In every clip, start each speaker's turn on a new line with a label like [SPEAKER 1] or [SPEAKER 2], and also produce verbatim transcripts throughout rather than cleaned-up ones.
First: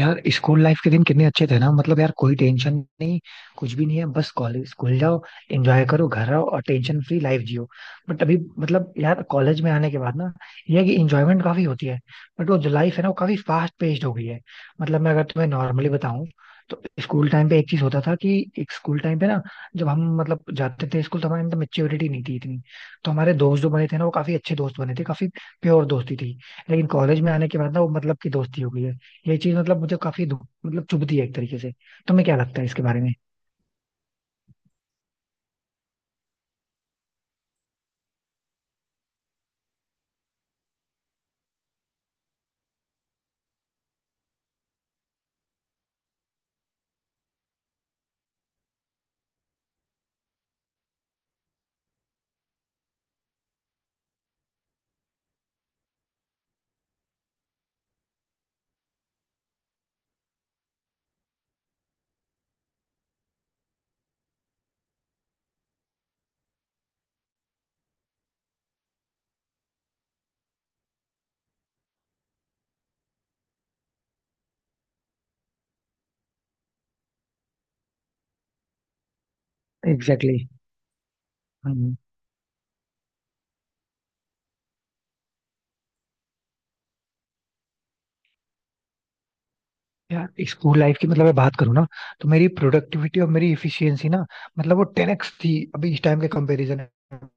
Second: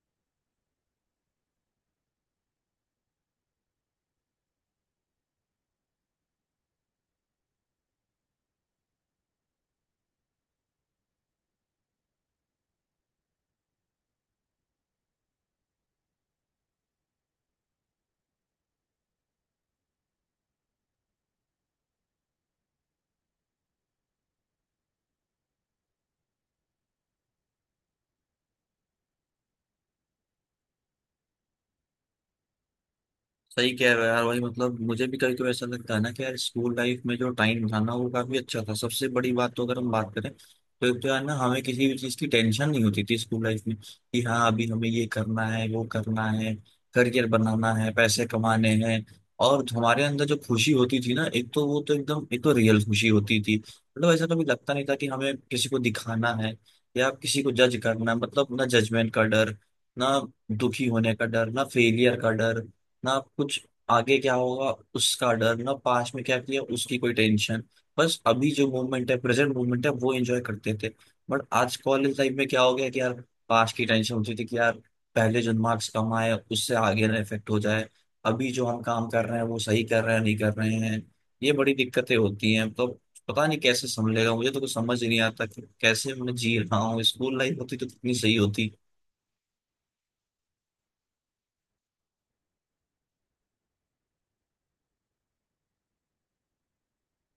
[SPEAKER 1] यार school life के दिन कितने अच्छे थे ना। मतलब यार कोई टेंशन नहीं, कुछ भी नहीं है। बस कॉलेज स्कूल जाओ, एंजॉय करो, घर आओ और टेंशन फ्री लाइफ जियो। बट अभी मतलब यार कॉलेज में आने के बाद ना ये है कि एंजॉयमेंट काफी होती है, बट वो जो लाइफ है ना वो काफी फास्ट पेस्ड हो गई है। मतलब मैं अगर तुम्हें नॉर्मली बताऊं तो स्कूल टाइम पे एक चीज होता था कि एक स्कूल टाइम पे ना जब हम मतलब जाते थे स्कूल तो हमारे अंदर मेच्योरिटी नहीं थी इतनी। तो हमारे दोस्त जो बने थे ना वो काफी अच्छे दोस्त बने थे, काफी प्योर दोस्ती थी। लेकिन कॉलेज में आने के बाद ना वो मतलब की दोस्ती हो गई है। ये चीज मतलब मुझे काफी धु- मतलब चुभती है एक तरीके से। तुम्हें क्या लगता है इसके बारे में?
[SPEAKER 2] सही कह रहे हो यार। वही मतलब मुझे भी कभी कभी ऐसा लगता है ना कि यार स्कूल लाइफ में जो टाइम था ना वो काफी अच्छा था। सबसे बड़ी बात तो अगर हम बात करें तो एक तो यार ना हमें किसी भी चीज की टेंशन नहीं होती थी स्कूल लाइफ में, कि हाँ अभी हमें ये करना है वो करना है, करियर बनाना है पैसे कमाने हैं। और हमारे अंदर जो खुशी होती थी ना, एक तो वो तो एकदम एक तो रियल खुशी होती थी। मतलब ऐसा कभी लगता नहीं था कि हमें किसी को दिखाना है या किसी को जज करना। मतलब ना जजमेंट का डर, ना दुखी होने का डर, ना फेलियर का डर, ना कुछ आगे क्या होगा उसका डर, ना पास्ट में क्या किया उसकी कोई टेंशन। बस अभी जो मोमेंट है प्रेजेंट मोमेंट है वो एंजॉय करते थे। बट आज कॉलेज लाइफ में क्या हो गया, कि यार पास्ट की टेंशन होती थी कि यार पहले जो मार्क्स कम आए उससे आगे ना इफेक्ट हो जाए, अभी जो हम काम कर रहे हैं वो सही कर रहे हैं
[SPEAKER 1] एग्जैक्टली
[SPEAKER 2] नहीं
[SPEAKER 1] exactly।
[SPEAKER 2] कर रहे हैं। ये बड़ी
[SPEAKER 1] हम्म,
[SPEAKER 2] दिक्कतें होती हैं। तो पता नहीं कैसे संभलेगा, मुझे तो कुछ समझ ही नहीं आता कि कैसे मैं जी रहा हूँ। स्कूल लाइफ होती तो कितनी सही होती।
[SPEAKER 1] यार स्कूल लाइफ की मतलब मैं बात करूँ ना तो मेरी प्रोडक्टिविटी और मेरी इफिशियंसी ना मतलब वो टेन एक्स थी अभी इस टाइम के कंपैरिजन में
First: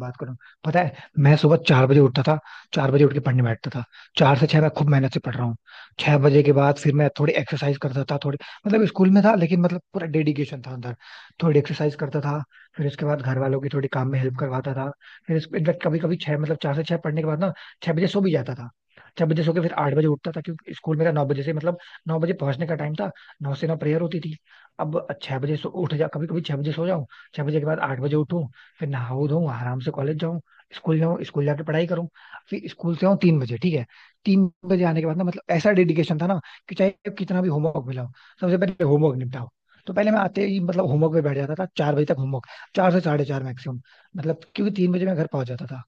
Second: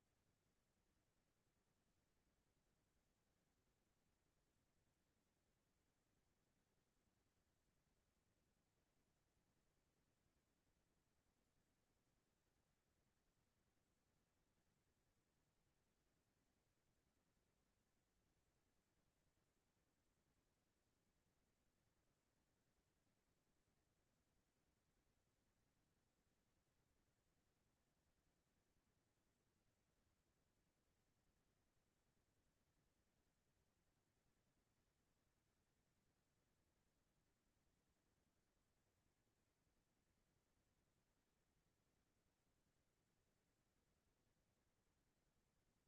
[SPEAKER 1] बात करूँ। पता है, मैं सुबह चार बजे उठता था। चार बजे उठ के पढ़ने बैठता था। चार से छह मैं खूब मेहनत से पढ़ रहा हूँ। छह बजे के बाद फिर मैं थोड़ी एक्सरसाइज करता था, थोड़ी मतलब स्कूल में था, लेकिन मतलब पूरा डेडिकेशन था अंदर। थोड़ी एक्सरसाइज करता था। फिर उसके बाद घर वालों की थोड़ी काम में हेल्प करवाता था। फिर इनफैक्ट कभी कभी छह मतलब चार से छह पढ़ने के बाद ना छह बजे सो भी जाता था। छह बजे सो के फिर आठ बजे उठता था, क्योंकि स्कूल मेरा नौ बजे से मतलब नौ बजे पहुंचने का टाइम था। नौ से नौ प्रेयर होती थी। अब छह बजे सो उठ जा, कभी कभी छह बजे सो जाऊं, छह बजे के बाद आठ बजे उठूं। फिर नहाऊं धोऊं, आराम से कॉलेज जाऊं, स्कूल जाऊं, स्कूल जाके पढ़ाई करूं। फिर स्कूल से आऊं तीन बजे, ठीक है। तीन बजे आने के बाद ना मतलब ऐसा डेडिकेशन था ना कि चाहे कितना भी होमवर्क मिला हो सबसे पहले होमवर्क निपटाओ। तो पहले मैं आते ही मतलब होमवर्क पे बैठ जाता था, चार बजे तक होमवर्क, चार से साढ़े चार मैक्सिमम। मतलब क्योंकि तीन बजे मैं घर पहुंच जाता था,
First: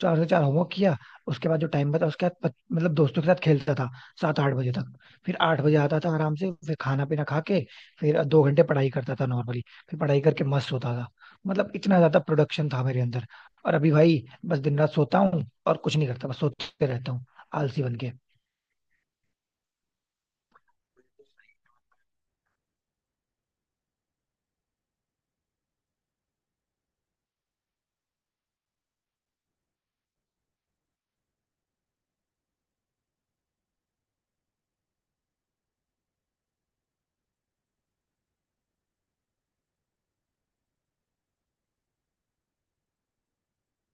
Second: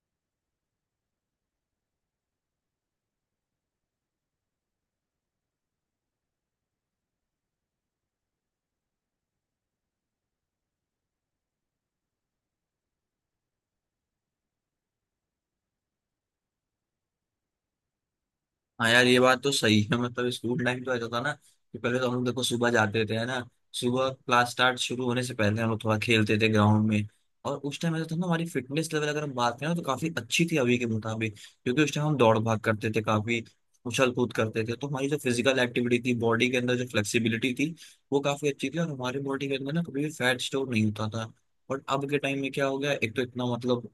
[SPEAKER 1] चार से चार होमवर्क किया। उसके बाद जो टाइम बचा उसके बाद पच- मतलब दोस्तों के साथ खेलता था सात आठ बजे तक। फिर आठ बजे आता था, आराम से फिर खाना पीना खा के फिर दो घंटे पढ़ाई करता था नॉर्मली। फिर पढ़ाई करके मस्त होता था। मतलब इतना ज्यादा प्रोडक्शन था मेरे अंदर। और अभी भाई बस दिन रात सोता हूँ और कुछ नहीं करता, बस सोते रहता हूँ आलसी बन के।
[SPEAKER 2] हाँ यार ये बात तो सही है। मतलब स्कूल टाइम तो ऐसा था ना कि पहले तो हम लोग देखो सुबह जाते थे है ना। सुबह क्लास स्टार्ट शुरू होने से पहले हम लोग थोड़ा खेलते थे ग्राउंड में। और उस टाइम ऐसा था ना, हमारी फिटनेस लेवल अगर हम बात करें ना, तो काफी अच्छी थी अभी के मुताबिक। क्योंकि उस टाइम हम दौड़ भाग करते थे काफी, उछल कूद करते थे, तो हमारी जो फिजिकल एक्टिविटी थी बॉडी के अंदर, जो फ्लेक्सिबिलिटी थी वो काफी अच्छी थी। और हमारी बॉडी के अंदर ना कभी भी फैट स्टोर नहीं होता था। बट अब के टाइम में क्या हो गया, एक तो इतना मतलब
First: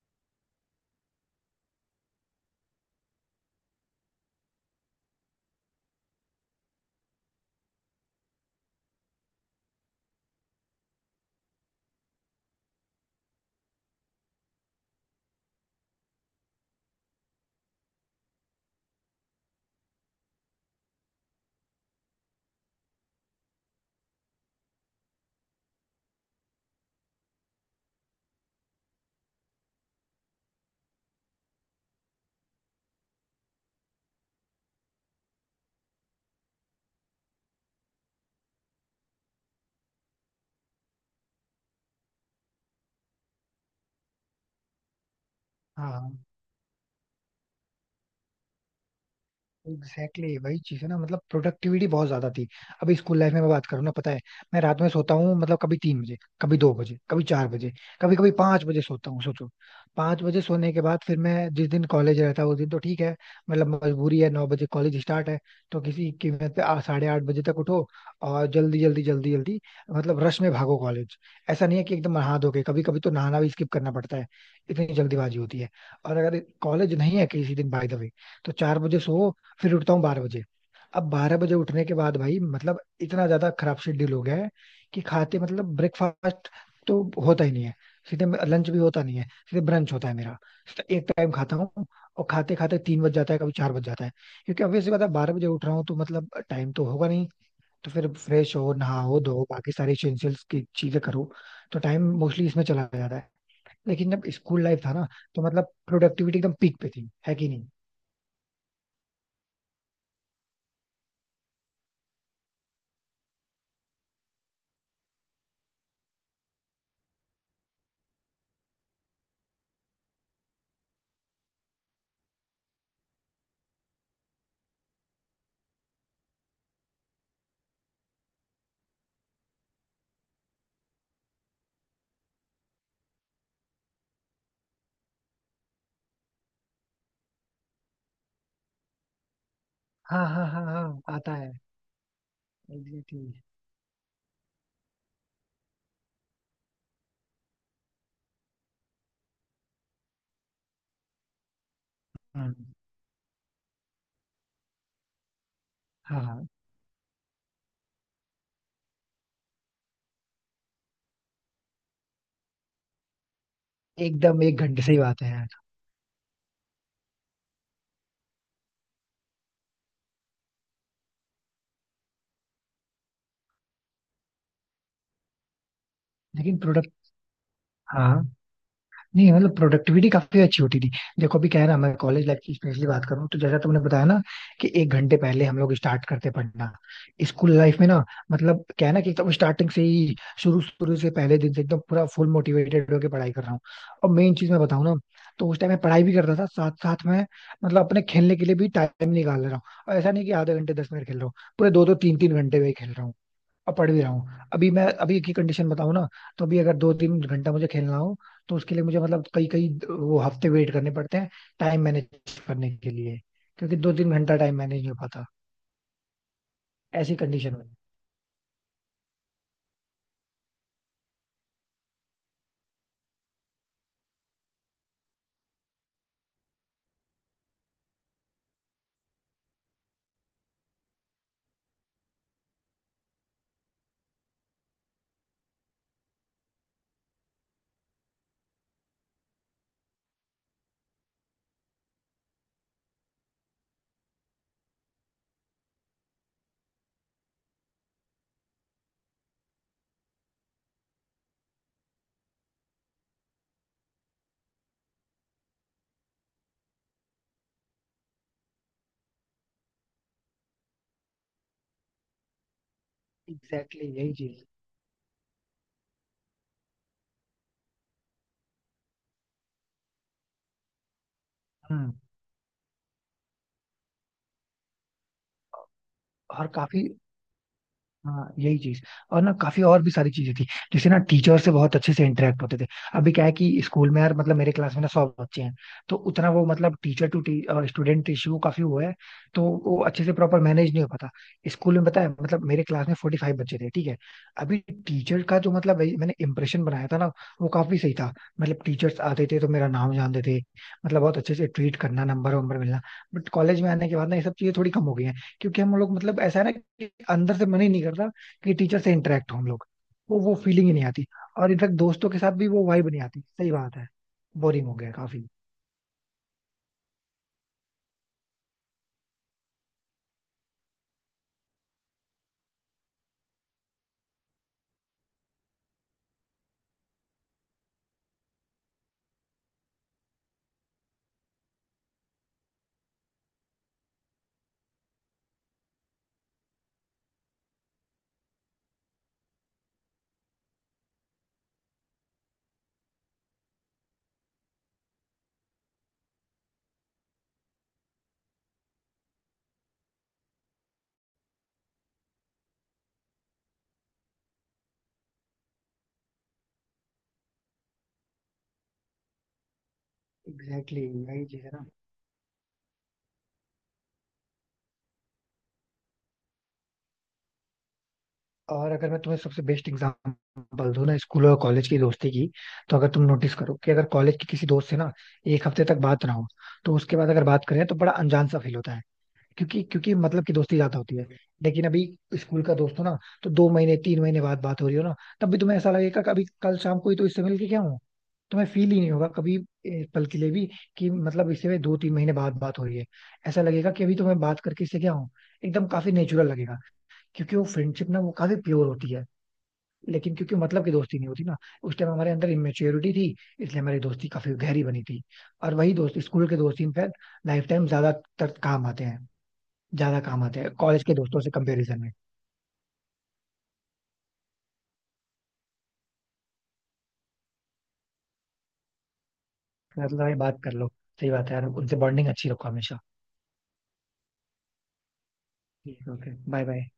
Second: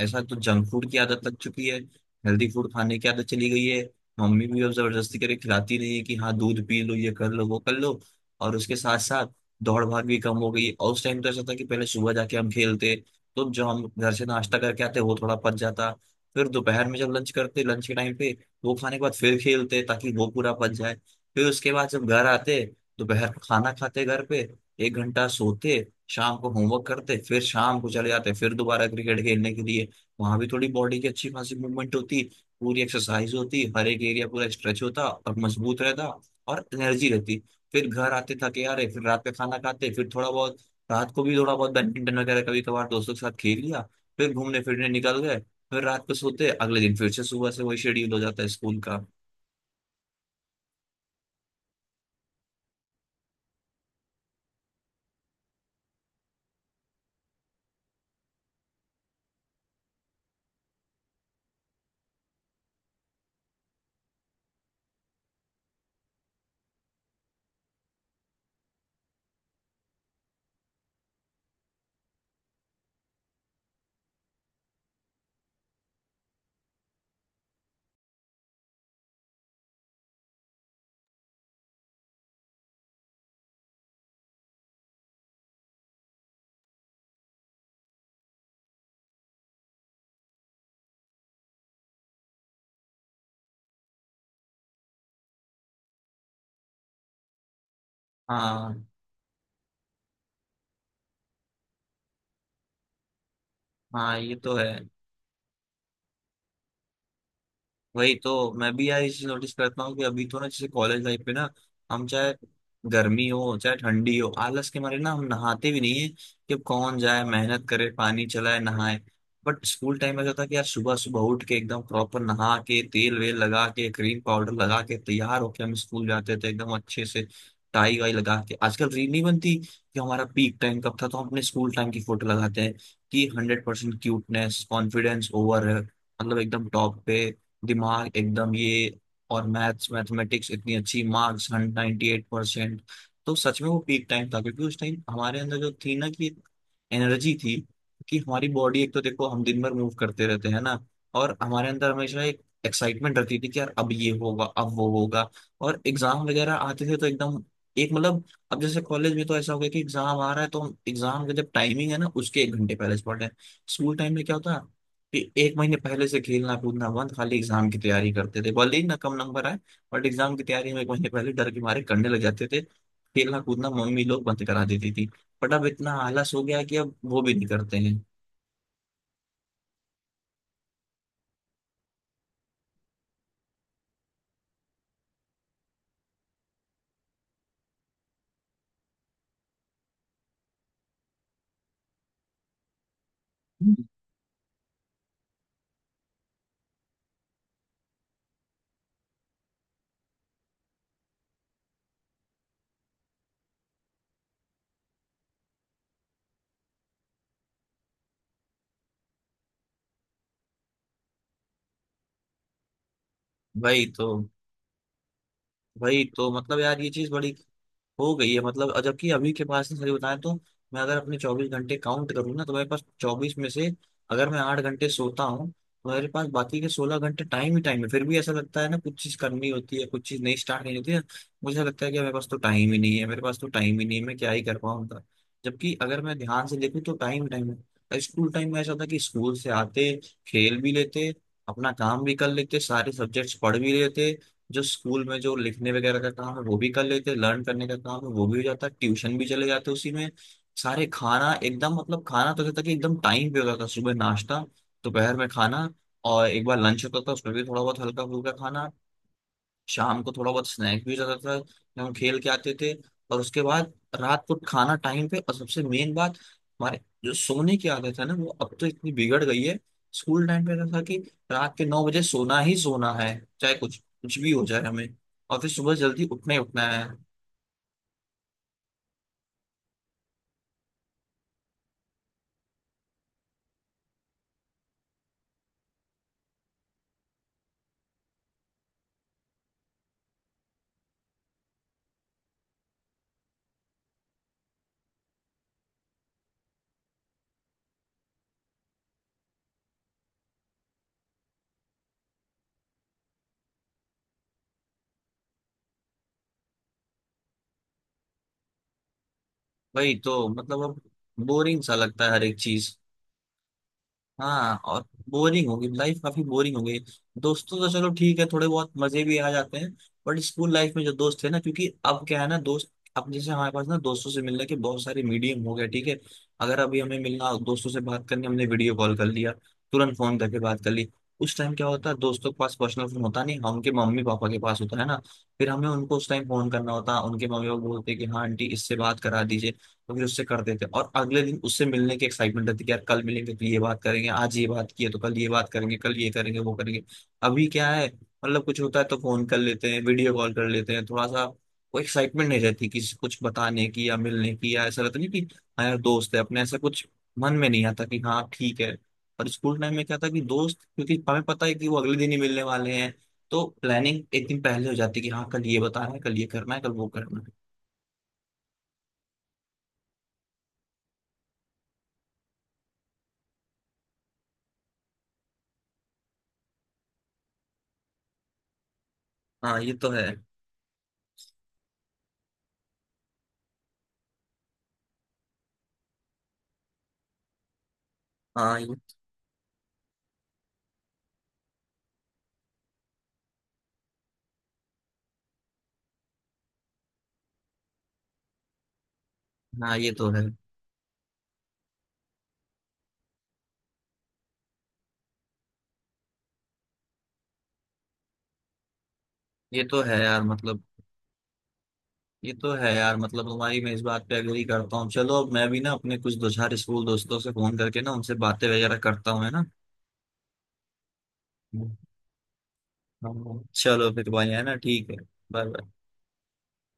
[SPEAKER 2] ऐसा तो जंक फूड की आदत लग चुकी है, हेल्दी फूड खाने की आदत चली गई है। मम्मी भी अब जबरदस्ती करके खिलाती नहीं है कि हाँ दूध पी लो ये कर लो वो कर लो। और उसके साथ साथ दौड़ भाग भी कम हो गई है। और उस टाइम तो ऐसा था कि पहले सुबह जाके हम खेलते, तो जो हम घर से नाश्ता करके आते वो थोड़ा पच जाता। फिर दोपहर में जब लंच करते लंच के टाइम पे वो खाने के बाद फिर खेलते ताकि वो पूरा पच जाए। फिर उसके बाद जब घर आते दोपहर का खाना खाते घर पे, एक घंटा सोते, शाम को होमवर्क करते, फिर शाम को चले जाते फिर दोबारा क्रिकेट खेलने के लिए। वहां भी थोड़ी बॉडी की अच्छी खासी मूवमेंट होती, पूरी एक्सरसाइज होती, हर एक एरिया पूरा स्ट्रेच होता और मजबूत रहता और एनर्जी रहती। फिर घर आते थके, आ रहे फिर रात का खाना खाते, फिर थोड़ा बहुत रात को भी थोड़ा बहुत बैडमिंटन वगैरह कभी कभार दोस्तों के साथ खेल लिया, फिर घूमने फिरने निकल गए, फिर रात को
[SPEAKER 1] हाँ,
[SPEAKER 2] सोते। अगले दिन फिर से सुबह से वही शेड्यूल हो जाता है स्कूल का।
[SPEAKER 1] एग्जैक्टली exactly, वही चीज है ना। मतलब प्रोडक्टिविटी बहुत ज्यादा थी। अभी स्कूल लाइफ में मैं बात करूँ ना, पता है मैं रात में सोता हूँ मतलब कभी तीन बजे, कभी दो बजे, कभी चार बजे, कभी कभी पांच बजे सोता हूँ, सोचो। पांच बजे सोने के बाद फिर मैं जिस दिन कॉलेज रहता उस दिन तो ठीक है, मतलब मजबूरी है, नौ बजे कॉलेज स्टार्ट है। तो किसी कीमत पे आ- साढ़े आठ बजे तक उठो और जल्दी जल्दी जल्दी जल्दी मतलब रश में भागो कॉलेज। ऐसा नहीं है कि एकदम नहा धो के, कभी कभी तो नहाना भी स्किप करना पड़ता है। इतनी जल्दीबाजी होती है। और अगर कॉलेज नहीं है किसी दिन बाय द वे, तो चार बजे सो फिर उठता हूँ बारह बजे। अब बारह बजे उठने के बाद भाई मतलब इतना ज्यादा खराब शेड्यूल हो गया है कि खाते मतलब ब्रेकफास्ट तो होता ही नहीं है, सीधे लंच भी होता नहीं है, सीधे ब्रंच होता है मेरा। सीधे एक टाइम खाता हूँ और खाते खाते तीन बज जाता है, कभी चार बज जाता है, क्योंकि ऑब्वियसली बात है बारह बजे उठ रहा हूँ तो मतलब टाइम तो होगा नहीं। तो फिर फ्रेश हो
[SPEAKER 2] हाँ
[SPEAKER 1] नहाओ धो बाकी सारी इसेंशियल्स की चीजें करो, तो टाइम मोस्टली इसमें चला जाता है। लेकिन
[SPEAKER 2] हाँ,
[SPEAKER 1] जब
[SPEAKER 2] ये तो
[SPEAKER 1] स्कूल
[SPEAKER 2] है।
[SPEAKER 1] लाइफ था ना तो मतलब प्रोडक्टिविटी एकदम पीक पे थी, है कि नहीं?
[SPEAKER 2] वही तो मैं भी यार ये चीज नोटिस करता हूँ कि अभी तो ना, जैसे कॉलेज लाइफ पे ना, हम चाहे गर्मी हो चाहे ठंडी हो आलस के मारे ना हम नहाते भी नहीं है, कि अब कौन जाए मेहनत करे पानी चलाए नहाए। बट स्कूल टाइम में ऐसा था कि यार सुबह सुबह उठ के एकदम प्रॉपर नहा के तेल वेल लगा के क्रीम पाउडर लगा के तैयार होके हम स्कूल जाते थे एकदम अच्छे से, टाई वाई लगा के। आजकल रील नहीं बनती कि हमारा पीक टाइम कब था, तो हम अपने स्कूल टाइम की फोटो लगाते हैं, कि hundred percent cuteness confidence over है, मतलब एकदम टॉप पे, दिमाग एकदम ये, और मैथ्स
[SPEAKER 1] हाँ हाँ
[SPEAKER 2] मैथमेटिक्स
[SPEAKER 1] हाँ
[SPEAKER 2] इतनी
[SPEAKER 1] हाँ
[SPEAKER 2] अच्छी,
[SPEAKER 1] आता
[SPEAKER 2] मार्क्स
[SPEAKER 1] है,
[SPEAKER 2] अट्ठानवे परसेंट।
[SPEAKER 1] एग्जैक्टली।
[SPEAKER 2] तो सच में वो पीक टाइम था। क्योंकि उस टाइम हमारे अंदर जो थी ना कि एनर्जी थी, कि हमारी बॉडी, एक तो देखो हम दिन भर मूव करते रहते हैं ना, और हमारे अंदर हमेशा एक
[SPEAKER 1] हाँ
[SPEAKER 2] एक्साइटमेंट रहती थी कि यार अब ये होगा अब वो होगा। और
[SPEAKER 1] हाँ
[SPEAKER 2] एग्जाम
[SPEAKER 1] हाँ,
[SPEAKER 2] वगैरह आते थे तो एकदम एक मतलब, अब जैसे कॉलेज में तो ऐसा हो गया कि एग्जाम आ रहा है तो हम एग्जाम का जब टाइमिंग है ना उसके एक घंटे पहले से पढ़ रहे हैं। स्कूल टाइम में क्या
[SPEAKER 1] एकदम एक
[SPEAKER 2] होता,
[SPEAKER 1] घंटे सही
[SPEAKER 2] कि
[SPEAKER 1] बात है यार।
[SPEAKER 2] एक महीने पहले से खेलना कूदना बंद, खाली एग्जाम की तैयारी करते थे, भले ही ना कम नंबर आए, बट एग्जाम की तैयारी हम एक महीने पहले डर के मारे करने लग जाते थे, खेलना कूदना मम्मी लोग बंद करा देती थी। बट अब इतना आलस हो गया
[SPEAKER 1] लेकिन
[SPEAKER 2] है कि
[SPEAKER 1] प्रोडक्ट
[SPEAKER 2] अब वो भी नहीं करते हैं।
[SPEAKER 1] हाँ हाँ। नहीं मतलब प्रोडक्टिविटी काफी अच्छी होती थी। देखो अभी क्या है ना, मैं कॉलेज लाइफ की स्पेशली बात करूँ तो जैसा तुमने बताया ना कि एक घंटे पहले हम लोग स्टार्ट करते पढ़ना। स्कूल लाइफ में ना मतलब क्या है ना कि एकदम स्टार्टिंग से ही, शुरू शुरू से पहले दिन से एकदम पूरा फुल मोटिवेटेड होकर पढ़ाई कर रहा हूँ।
[SPEAKER 2] हम्म।
[SPEAKER 1] और मेन चीज मैं बताऊँ ना तो उस टाइम मैं पढ़ाई भी करता था साथ साथ में, मतलब अपने खेलने के लिए भी टाइम निकाल रहा हूँ। और ऐसा नहीं कि आधे घंटे दस मिनट खेल रहा हूँ, पूरे दो दो तीन तीन घंटे में ही खेल रहा हूँ। अब पढ़ भी रहा हूँ। अभी मैं अभी की कंडीशन बताऊँ ना, तो अभी अगर दो तीन घंटा मुझे खेलना हो तो उसके लिए मुझे मतलब कई कई वो हफ्ते वेट करने पड़ते हैं टाइम मैनेज करने के लिए, क्योंकि
[SPEAKER 2] वही
[SPEAKER 1] दो
[SPEAKER 2] तो
[SPEAKER 1] तीन घंटा टाइम मैनेज नहीं हो पाता
[SPEAKER 2] वही तो मतलब यार ये चीज
[SPEAKER 1] ऐसी
[SPEAKER 2] बड़ी
[SPEAKER 1] कंडीशन में।
[SPEAKER 2] हो गई है, मतलब। और जबकि अभी के पास सही बताएं तो, मैं अगर अपने चौबीस घंटे काउंट करूँ ना, तो मेरे पास चौबीस में से अगर मैं आठ घंटे सोता हूँ तो मेरे पास बाकी के सोलह घंटे टाइम ही टाइम है। फिर भी ऐसा लगता है ना, कुछ चीज करनी होती है, कुछ चीज नहीं स्टार्ट नहीं होती है। मुझे लगता है कि मेरे पास तो टाइम ही नहीं है, मेरे पास तो टाइम ही नहीं है, मैं क्या ही कर पाऊंगा। जबकि अगर मैं ध्यान से देखूँ तो टाइम टाइम है। स्कूल टाइम में ऐसा था कि स्कूल से आते, खेल भी लेते, अपना काम भी कर लेते, सारे सब्जेक्ट्स पढ़ भी लेते, जो स्कूल में जो लिखने वगैरह का काम है वो भी कर लेते हैं, लर्न करने का काम है वो भी हो जाता है, ट्यूशन भी चले जाते हैं उसी में। सारे खाना एकदम, मतलब खाना तो जैसे कि एकदम टाइम पे होता था, सुबह नाश्ता, दोपहर में खाना, और एक बार लंच होता था उसमें भी थोड़ा बहुत हल्का फुल्का खाना। शाम को थोड़ा बहुत स्नैक भी रहता था जब हम खेल के आते थे। और उसके बाद
[SPEAKER 1] एग्जैक्टली exactly, यही
[SPEAKER 2] रात को
[SPEAKER 1] चीज।
[SPEAKER 2] खाना टाइम पे। और सबसे मेन बात, हमारे जो सोने की आदत है ना वो अब तो इतनी बिगड़ गई है। स्कूल टाइम पे रहता था कि रात के नौ
[SPEAKER 1] हम्म।
[SPEAKER 2] बजे सोना ही सोना है, चाहे कुछ कुछ भी हो जाए हमें, और फिर सुबह जल्दी उठना ही
[SPEAKER 1] और
[SPEAKER 2] उठना है।
[SPEAKER 1] काफी, हाँ यही चीज। और ना काफी और भी सारी चीजें थी, जैसे ना टीचर से बहुत अच्छे से इंटरेक्ट होते थे। अभी क्या है कि स्कूल में यार मतलब मेरे क्लास में ना सौ बच्चे हैं, तो उतना वो मतलब टीचर टू स्टूडेंट रेशियो काफी हुआ है, तो वो अच्छे से प्रॉपर मैनेज नहीं हो पाता। स्कूल में पता है मतलब मेरे क्लास में फोर्टी फाइव बच्चे थे, ठीक है। अभी टीचर का जो मतलब वही मैंने इंप्रेशन बनाया था ना वो काफी सही था। मतलब टीचर्स आते थे तो मेरा नाम जानते थे। मतलब बहुत अच्छे से ट्रीट करना, नंबर वंबर मिलना। बट कॉलेज में आने के बाद ना ये सब चीजें थोड़ी कम हो गई हैं, क्योंकि हम लोग मतलब ऐसा है ना कि अंदर से मन ही नहीं करता कि टीचर से इंटरेक्ट हो हम लोग।
[SPEAKER 2] वही
[SPEAKER 1] वो
[SPEAKER 2] तो
[SPEAKER 1] वो
[SPEAKER 2] मतलब,
[SPEAKER 1] फीलिंग ही
[SPEAKER 2] अब
[SPEAKER 1] नहीं आती। और
[SPEAKER 2] बोरिंग सा
[SPEAKER 1] इनफैक्ट
[SPEAKER 2] लगता है
[SPEAKER 1] दोस्तों के
[SPEAKER 2] हर
[SPEAKER 1] साथ
[SPEAKER 2] एक
[SPEAKER 1] भी वो
[SPEAKER 2] चीज।
[SPEAKER 1] वाइब नहीं आती, सही बात है।
[SPEAKER 2] हाँ,
[SPEAKER 1] बोरिंग हो
[SPEAKER 2] और
[SPEAKER 1] गया काफी।
[SPEAKER 2] बोरिंग होगी लाइफ, काफी बोरिंग हो गई। दोस्तों तो चलो ठीक है थोड़े बहुत मजे भी आ जाते हैं। बट स्कूल लाइफ में जो दोस्त थे ना, क्योंकि अब क्या है ना दोस्त, अब जैसे हमारे पास ना दोस्तों से मिलने के बहुत सारे मीडियम हो गए, ठीक है। अगर अभी हमें मिलना दोस्तों से बात करनी, हमने वीडियो कॉल कर लिया, तुरंत फोन करके बात कर ली। उस टाइम क्या होता है, दोस्तों के पास पर्सनल फोन होता नहीं, हाँ, उनके मम्मी पापा के पास होता है ना। फिर हमें उनको उस टाइम फोन करना होता, उनके मम्मी पापा बोलते कि हाँ आंटी इससे बात करा दीजिए, तो फिर उससे कर देते हैं। और अगले दिन उससे मिलने की एक्साइटमेंट रहती है कि यार कल मिलेंगे तो ये बात करेंगे, आज ये बात की है तो कल ये बात करेंगे, कल ये करेंगे वो करेंगे। अभी क्या है, मतलब कुछ होता है तो फोन कर लेते हैं, वीडियो कॉल कर लेते हैं थोड़ा सा। वो एक्साइटमेंट नहीं रहती किसी कुछ बताने की या मिलने की, या ऐसा रहता नहीं कि हाँ यार दोस्त है अपने, ऐसा कुछ मन में नहीं आता, कि हाँ ठीक है। और स्कूल टाइम में क्या था कि दोस्त,
[SPEAKER 1] एग्जैक्टली
[SPEAKER 2] क्योंकि
[SPEAKER 1] exactly,
[SPEAKER 2] हमें
[SPEAKER 1] यही चीज
[SPEAKER 2] पता
[SPEAKER 1] है
[SPEAKER 2] है
[SPEAKER 1] ना।
[SPEAKER 2] कि वो अगले दिन ही मिलने वाले हैं, तो प्लानिंग एक दिन पहले हो जाती है, कि हाँ कल ये बताना है कल ये करना है कल वो करना है।
[SPEAKER 1] और अगर मैं तुम्हें सबसे बेस्ट एग्जांपल दूं ना स्कूल और कॉलेज की दोस्ती की, तो अगर तुम नोटिस करो कि अगर कॉलेज के किसी दोस्त से ना एक हफ्ते तक बात ना हो तो उसके बाद अगर बात करें तो बड़ा अनजान सा फील होता है,
[SPEAKER 2] हाँ
[SPEAKER 1] क्योंकि
[SPEAKER 2] ये तो
[SPEAKER 1] क्योंकि
[SPEAKER 2] है।
[SPEAKER 1] मतलब की दोस्ती ज्यादा होती है। लेकिन अभी स्कूल का दोस्त हो ना तो दो महीने तीन महीने बाद बात हो रही हो ना तब भी तुम्हें ऐसा लगेगा कभी कल शाम को ही तो इससे मिल के क्या हूँ। तुम्हें
[SPEAKER 2] हाँ
[SPEAKER 1] फील ही नहीं होगा कभी। ए, पल के लिए भी कि मतलब इससे दो तीन महीने बाद बात हो रही है, ऐसा लगेगा कि अभी तो मैं बात करके इससे क्या हूँ, एकदम काफी नेचुरल लगेगा क्योंकि वो फ्रेंडशिप ना वो काफी प्योर होती है।
[SPEAKER 2] हाँ, ये तो
[SPEAKER 1] लेकिन
[SPEAKER 2] है।
[SPEAKER 1] क्योंकि मतलब की दोस्ती नहीं होती ना, उस टाइम हमारे अंदर इमेच्योरिटी थी इसलिए हमारी दोस्ती काफी गहरी बनी थी। और वही दोस्त स्कूल के दोस्त इनफैक्ट लाइफ टाइम ज्यादातर काम आते हैं,
[SPEAKER 2] ये तो है
[SPEAKER 1] ज्यादा
[SPEAKER 2] यार
[SPEAKER 1] काम आते हैं
[SPEAKER 2] मतलब।
[SPEAKER 1] कॉलेज के दोस्तों से कंपैरिजन में।
[SPEAKER 2] ये तो है यार मतलब, तुम्हारी मैं इस बात पे एग्री करता हूँ। चलो, अब मैं भी ना अपने कुछ दो चार स्कूल दोस्तों से फोन करके ना उनसे बातें वगैरह करता हूँ, है ना।
[SPEAKER 1] मतलब भाई बात कर लो, सही बात है यार,
[SPEAKER 2] हाँ,
[SPEAKER 1] उनसे बॉन्डिंग अच्छी रखो हमेशा।
[SPEAKER 2] हाँ, हाँ। चलो फिर भाई, है ना, ठीक है। Bye bye.
[SPEAKER 1] ठीक है, ओके बाय बाय।